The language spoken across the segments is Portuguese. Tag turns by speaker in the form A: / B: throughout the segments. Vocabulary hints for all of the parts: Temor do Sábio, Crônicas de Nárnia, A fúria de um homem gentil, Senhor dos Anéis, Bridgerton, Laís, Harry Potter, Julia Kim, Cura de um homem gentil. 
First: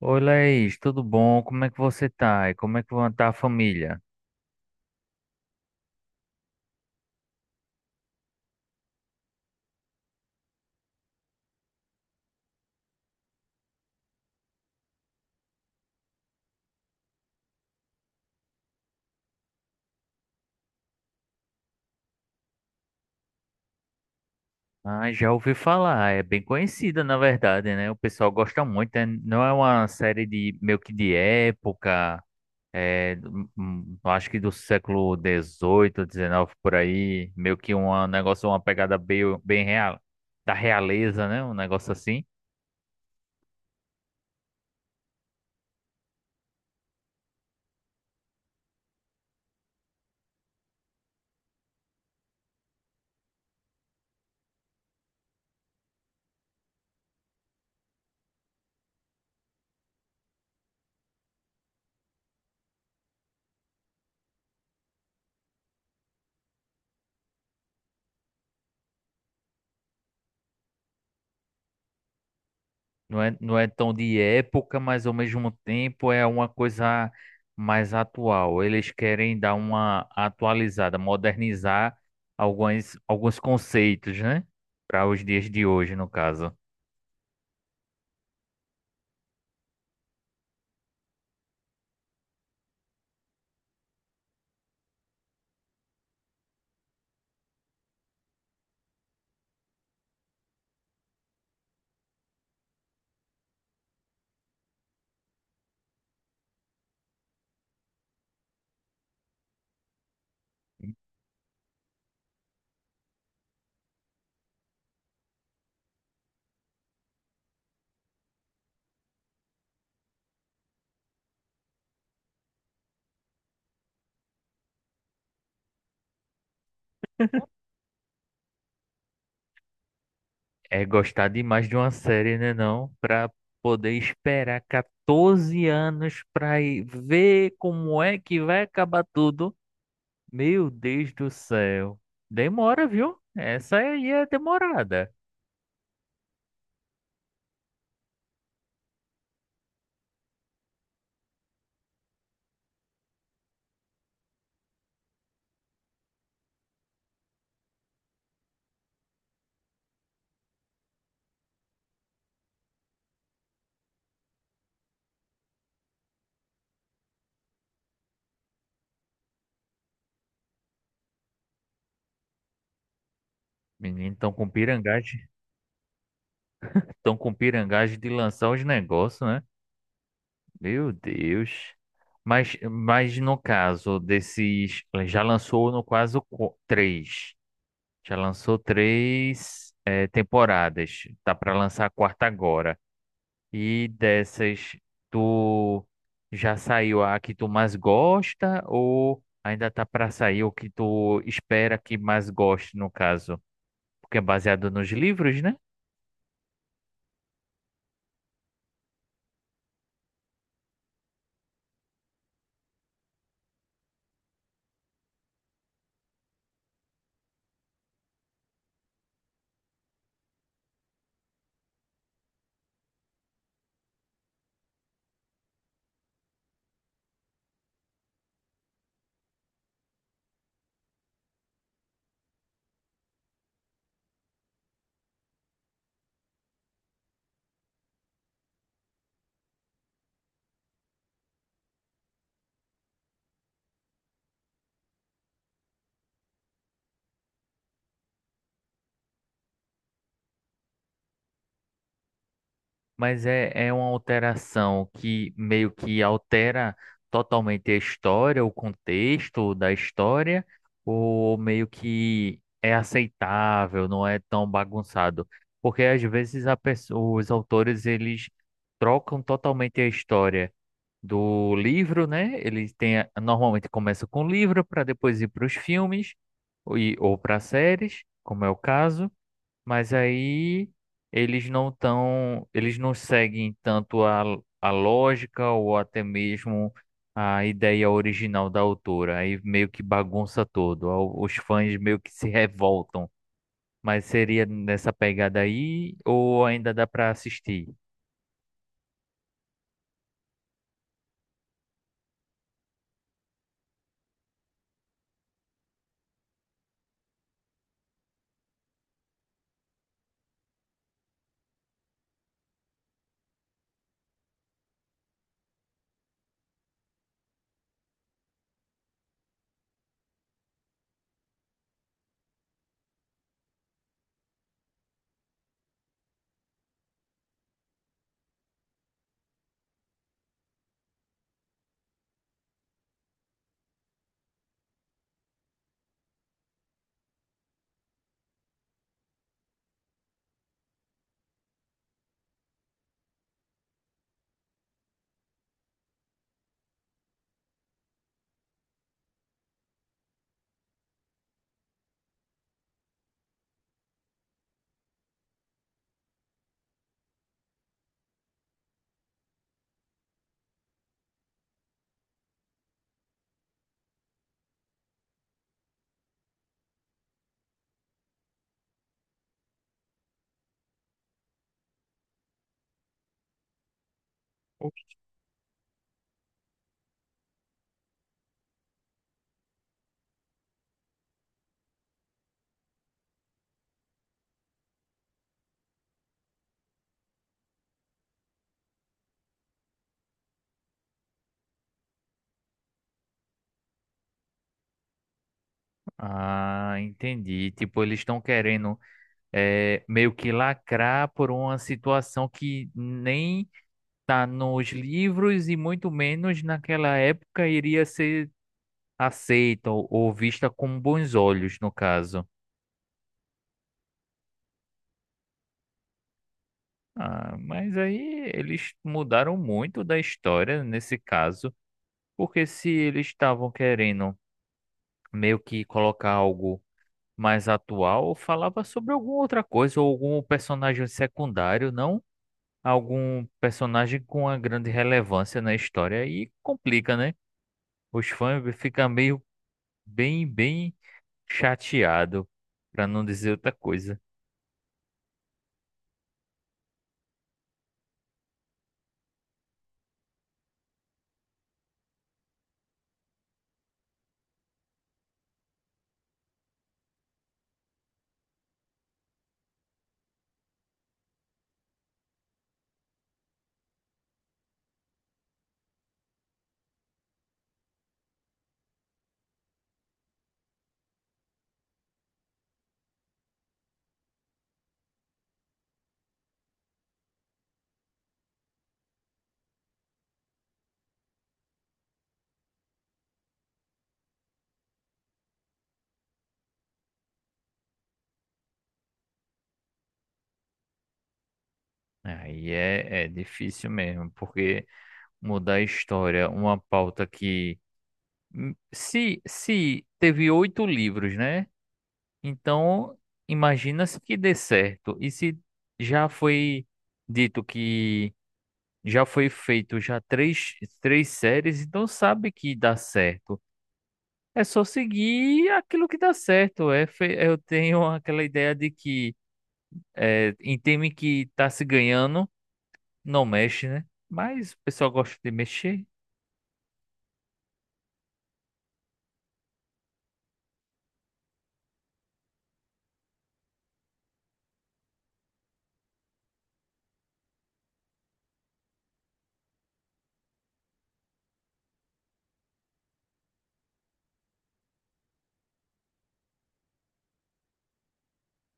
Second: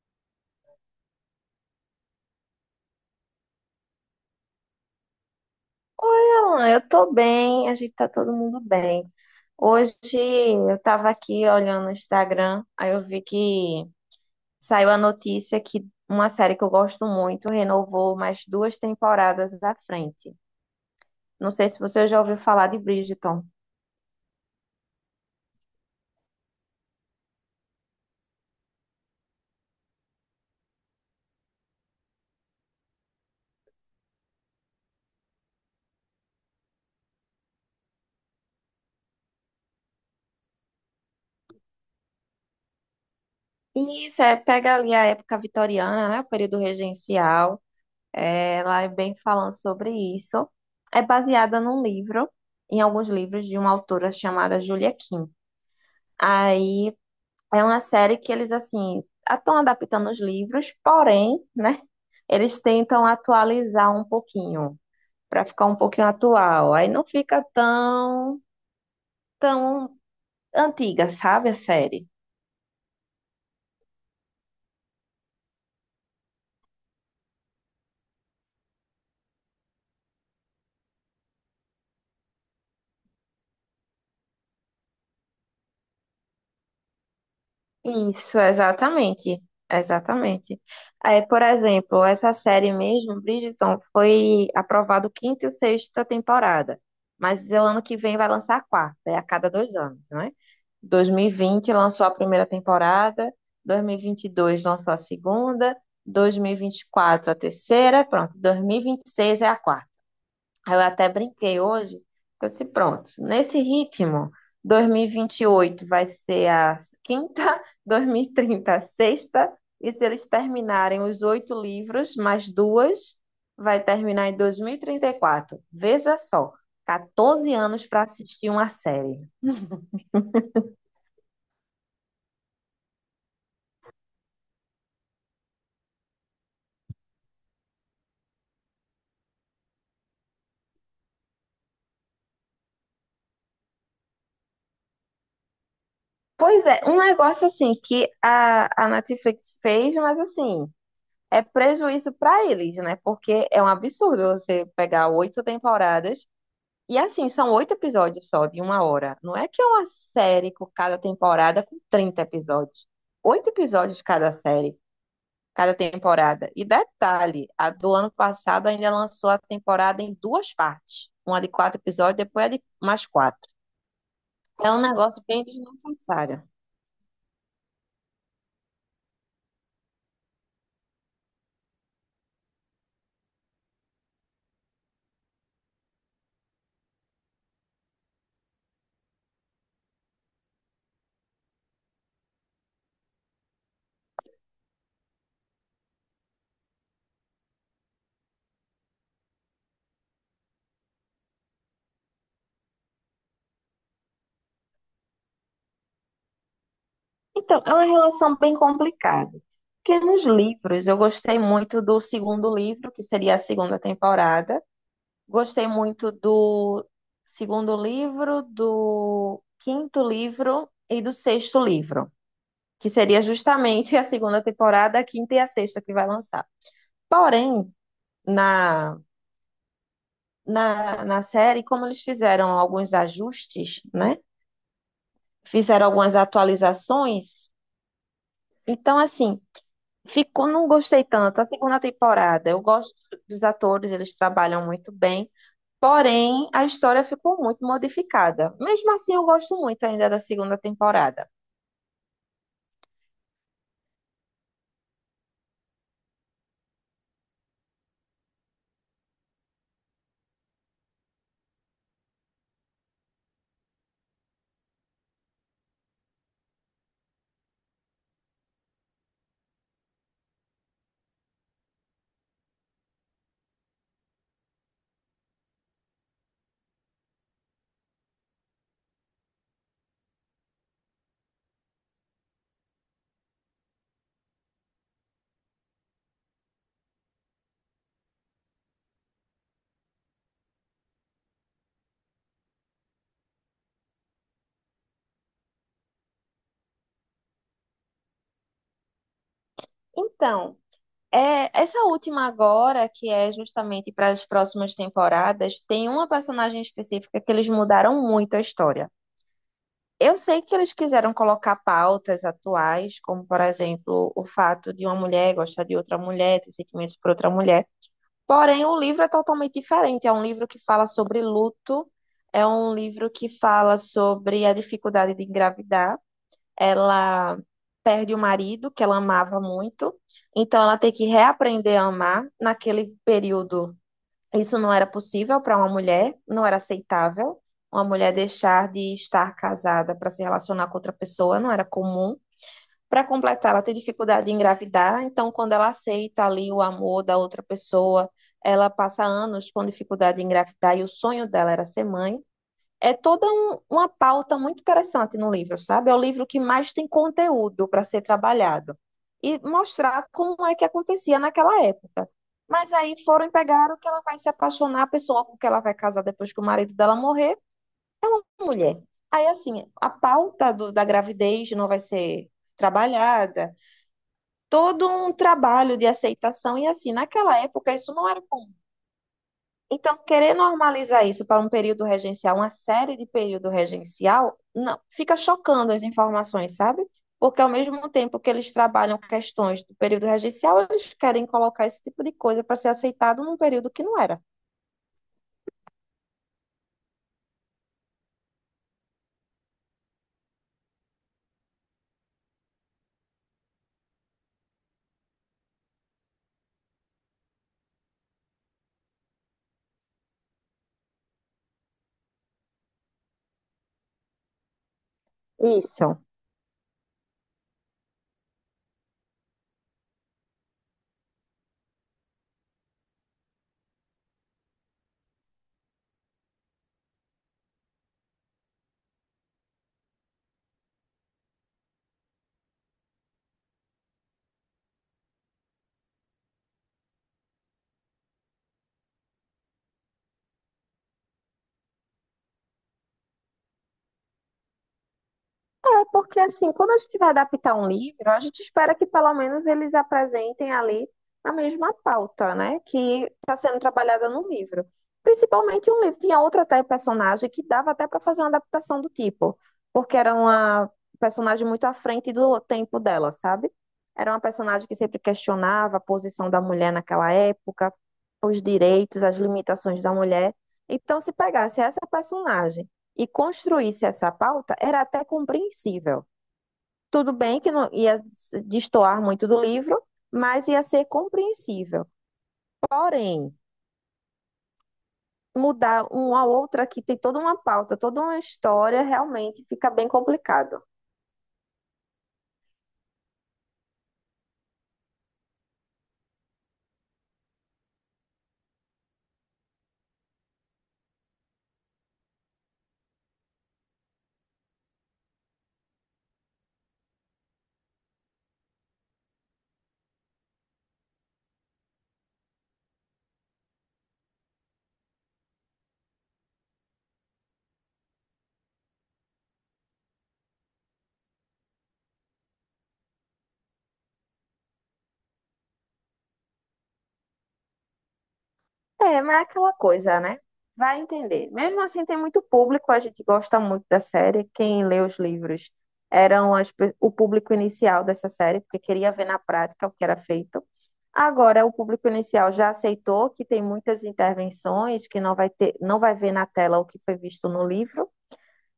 A: Oi, Laís, tudo bom? Como é que você tá? E como é que tá a família?
B: Alan, eu tô bem, a gente tá todo mundo bem. Hoje eu tava aqui olhando o Instagram, aí eu vi que saiu a notícia que uma série que eu gosto muito renovou mais duas temporadas à frente. Não sei se você já ouviu falar de Bridgerton.
A: Ah, já ouvi falar, é bem conhecida, na verdade, né? O pessoal gosta muito, né? Não é uma série de meio que de época, é, acho que do século XVIII, XIX, por aí, meio que um negócio, uma pegada bem, bem real, da realeza, né? Um negócio assim.
B: E isso é, pega ali a época vitoriana, né, o período regencial. É, ela é bem falando sobre isso. É baseada num livro, em alguns livros de uma autora chamada Julia Kim. Aí é uma série que eles, assim, estão adaptando os livros, porém, né, eles tentam atualizar um pouquinho, para ficar um pouquinho atual. Aí não fica tão antiga, sabe, a série.
A: Não é, não é tão de época, mas ao mesmo tempo é uma coisa mais atual. Eles querem dar uma atualizada, modernizar alguns conceitos, né? Para os dias de hoje, no caso.
B: Isso, exatamente. Exatamente. É, por exemplo, essa série mesmo, Bridgerton, foi aprovado quinta e sexta temporada. Mas o ano que vem vai lançar a quarta, é a cada dois anos, não é? 2020 lançou a primeira temporada, dois mil e vinte e dois lançou a segunda, dois mil e vinte e quatro a terceira, pronto, dois mil e vinte e seis é a quarta. Aí eu até brinquei hoje, que eu disse, pronto, nesse ritmo, 2028 vai ser a quinta, 2030 a sexta, e se eles terminarem os oito livros, mais duas, vai terminar em 2034. Veja só, 14 anos para assistir uma série.
A: É gostar demais de uma série, né, não? Para poder esperar 14 anos para ver como é que vai acabar tudo. Meu Deus do céu. Demora, viu? Essa aí é demorada.
B: Pois é, um negócio assim que a Netflix fez, mas assim, é prejuízo para eles, né? Porque é um absurdo você pegar oito temporadas. E assim, são oito episódios só, de uma hora. Não é que é uma série com cada temporada com 30 episódios. Oito episódios cada série, cada temporada. E detalhe, a do ano passado ainda lançou a temporada em duas partes. Uma de quatro episódios, depois a de mais quatro.
A: Menino, tão com
B: É um
A: pirangagem.
B: negócio bem desnecessário.
A: Estão com pirangagem de lançar os negócios, né? Meu Deus. Mas no caso desses. Já lançou, no caso, três. Já lançou três temporadas. Tá para lançar a quarta agora. E dessas, tu já saiu a que tu mais gosta? Ou ainda tá para sair o que tu espera que mais goste, no caso? Porque é baseado nos livros, né?
B: Então, é uma relação bem complicada. Porque nos livros, eu gostei muito do segundo livro, que seria a segunda temporada. Gostei muito do segundo livro, do quinto livro e do sexto livro, que seria justamente a segunda temporada, a quinta e a sexta que vai lançar. Porém, na, na série, como eles fizeram alguns ajustes, né? Fizeram algumas atualizações. Então, assim, ficou, não gostei tanto. A segunda temporada, eu gosto dos atores, eles trabalham muito bem. Porém, a história ficou muito modificada. Mesmo assim, eu gosto muito ainda da segunda temporada.
A: Mas é uma alteração que meio que altera totalmente a história, o contexto da história, ou meio que é aceitável, não é tão bagunçado. Porque às vezes os autores eles trocam totalmente a história do livro, né? Eles têm, normalmente começa com o livro para depois ir para os filmes ou, ou para séries, como é o caso. Mas aí eles não tão, eles não seguem tanto a lógica ou até mesmo a ideia original da autora. Aí meio que bagunça todo. Os fãs meio que se revoltam. Mas seria nessa pegada aí ou ainda dá para assistir?
B: Então, é, essa última agora, que é justamente para as próximas temporadas, tem uma personagem específica que eles mudaram muito a história. Eu sei que eles quiseram colocar pautas atuais, como, por exemplo, o fato de uma mulher gostar de outra mulher, ter sentimentos por outra mulher. Porém, o livro é totalmente diferente. É um livro que fala sobre luto, é um livro que fala sobre a dificuldade de engravidar. Ela perde o marido, que ela amava muito, então ela tem que reaprender a amar. Naquele período, isso não era possível para uma mulher, não era aceitável. Uma mulher deixar de estar casada para se relacionar com outra pessoa não era comum. Para completar, ela tem dificuldade em engravidar, então quando ela aceita ali o amor da outra pessoa, ela passa anos com dificuldade em engravidar e o sonho dela era ser mãe. É toda uma pauta muito interessante no livro, sabe? É o livro que mais tem conteúdo para ser trabalhado e mostrar como é que acontecia naquela época. Mas aí foram e pegaram que ela vai se apaixonar, a pessoa com que ela vai casar depois que o marido dela morrer, mulher. Aí, assim, a pauta da gravidez não vai ser trabalhada, todo um trabalho de aceitação e assim, naquela época isso não era comum. Então, querer normalizar isso para um período regencial, uma série de período regencial, não, fica chocando as informações, sabe? Porque ao mesmo tempo que eles trabalham questões do período regencial, eles querem colocar esse tipo de coisa para ser aceitado num período que não era.
A: Ah, entendi. Tipo, eles estão querendo meio que lacrar por uma situação que nem tá nos livros e muito menos naquela época iria ser aceita ou vista com bons olhos, no caso.
B: Isso.
A: Ah, mas aí eles mudaram muito da história nesse caso, porque se eles estavam querendo meio que colocar algo mais atual, falava sobre alguma outra coisa, ou algum personagem secundário, não algum personagem com uma grande relevância na história. E complica, né? Os fãs ficam meio bem chateado para não dizer outra coisa.
B: É, porque assim, quando a gente vai adaptar um livro, a gente espera que pelo menos eles apresentem ali a mesma pauta, né, que está sendo trabalhada no livro. Principalmente um livro tinha outra até personagem que dava até para fazer uma adaptação do tipo, porque era uma personagem muito à frente do tempo dela, sabe? Era uma personagem que sempre questionava a posição da mulher naquela época, os direitos, as limitações da mulher. Então, se pegasse essa personagem e construísse essa pauta, era até compreensível. Tudo bem que não ia destoar muito do livro, mas ia ser compreensível. Porém, mudar uma outra que tem toda uma pauta, toda uma história, realmente fica bem complicado.
A: Aí é difícil mesmo, porque mudar a história, uma pauta que. Se teve oito livros, né? Então, imagina-se que dê certo. E se já foi dito que já foi feito já três séries, então sabe que dá certo. É só seguir aquilo que dá certo. É, eu tenho aquela ideia de que em time que tá se ganhando, não mexe, né? Mas o pessoal gosta de mexer,
B: É, mas é aquela coisa, né? Vai entender. Mesmo assim, tem muito público, a gente gosta muito da série. Quem lê os livros eram as o público inicial dessa série, porque queria ver na prática o que era feito. Agora, o público inicial já aceitou que tem muitas intervenções, que não vai ter, não vai ver na tela o que foi visto no livro.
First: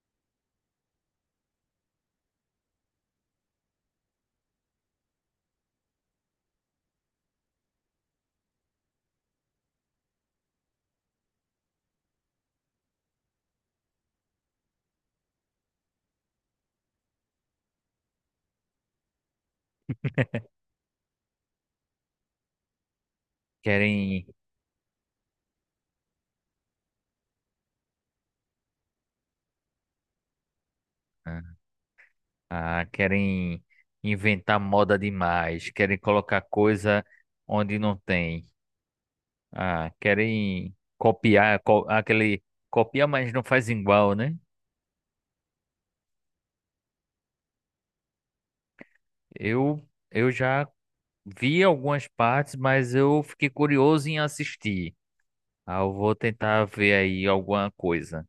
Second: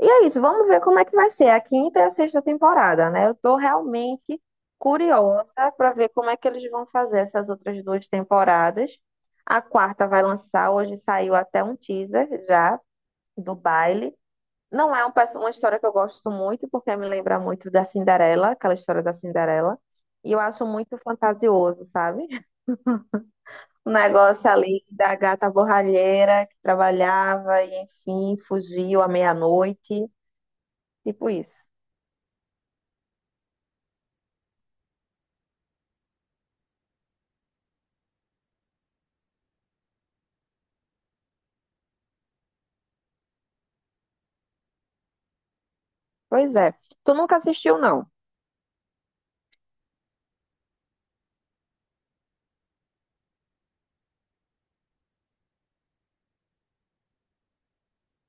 B: E é isso, vamos ver como é que vai ser a quinta e a sexta temporada, né? Eu tô realmente curiosa para ver como é que eles vão fazer essas outras duas temporadas. A quarta vai lançar, hoje saiu até um teaser já do baile. Não é um uma história que eu gosto muito, porque me lembra muito da Cinderela, aquela história da Cinderela. E eu acho muito fantasioso, sabe? O
A: querem,
B: negócio ali da gata borralheira que trabalhava e, enfim, fugiu à meia-noite, tipo
A: ah,
B: isso.
A: querem inventar moda demais, querem colocar coisa onde não tem, ah, querem copiar, aquele copia, mas não faz igual, né?
B: Pois é. Tu nunca assistiu, não?
A: Eu, eu já vi algumas partes, mas eu fiquei curioso em assistir. Ah, eu vou tentar ver aí alguma coisa.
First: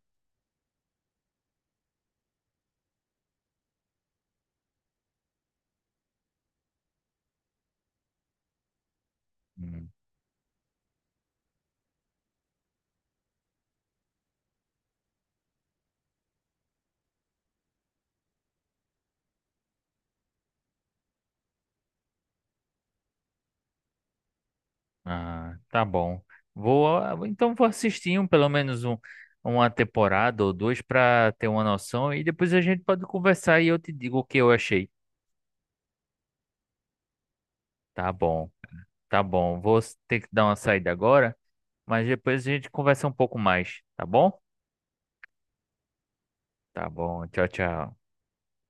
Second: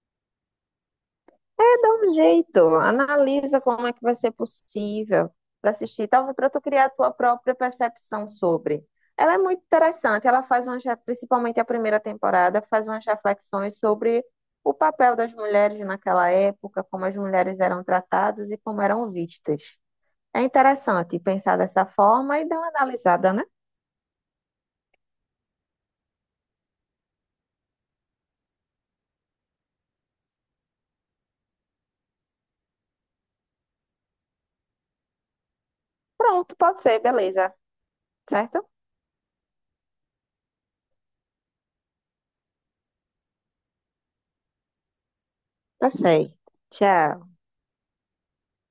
B: É, dá um jeito. Analisa como é que vai ser possível para assistir, talvez para tu criar a tua própria percepção sobre. Ela é muito
A: Hum.
B: interessante. Ela faz uma principalmente a primeira temporada, faz umas reflexões sobre o papel das mulheres naquela época, como as mulheres eram tratadas e como eram vistas. É interessante pensar dessa forma e dar uma analisada, né?
A: Ah, tá bom. Então vou assistir uma temporada ou duas para ter uma noção e depois a gente pode conversar e eu te digo o que eu achei.
B: Pronto, pode ser, beleza.
A: Tá bom,
B: Certo?
A: tá bom. Vou ter que dar uma saída agora, mas depois a gente conversa um pouco mais, tá bom?
B: Tá sei.
A: Tá bom.
B: Tchau.
A: Tchau, tchau.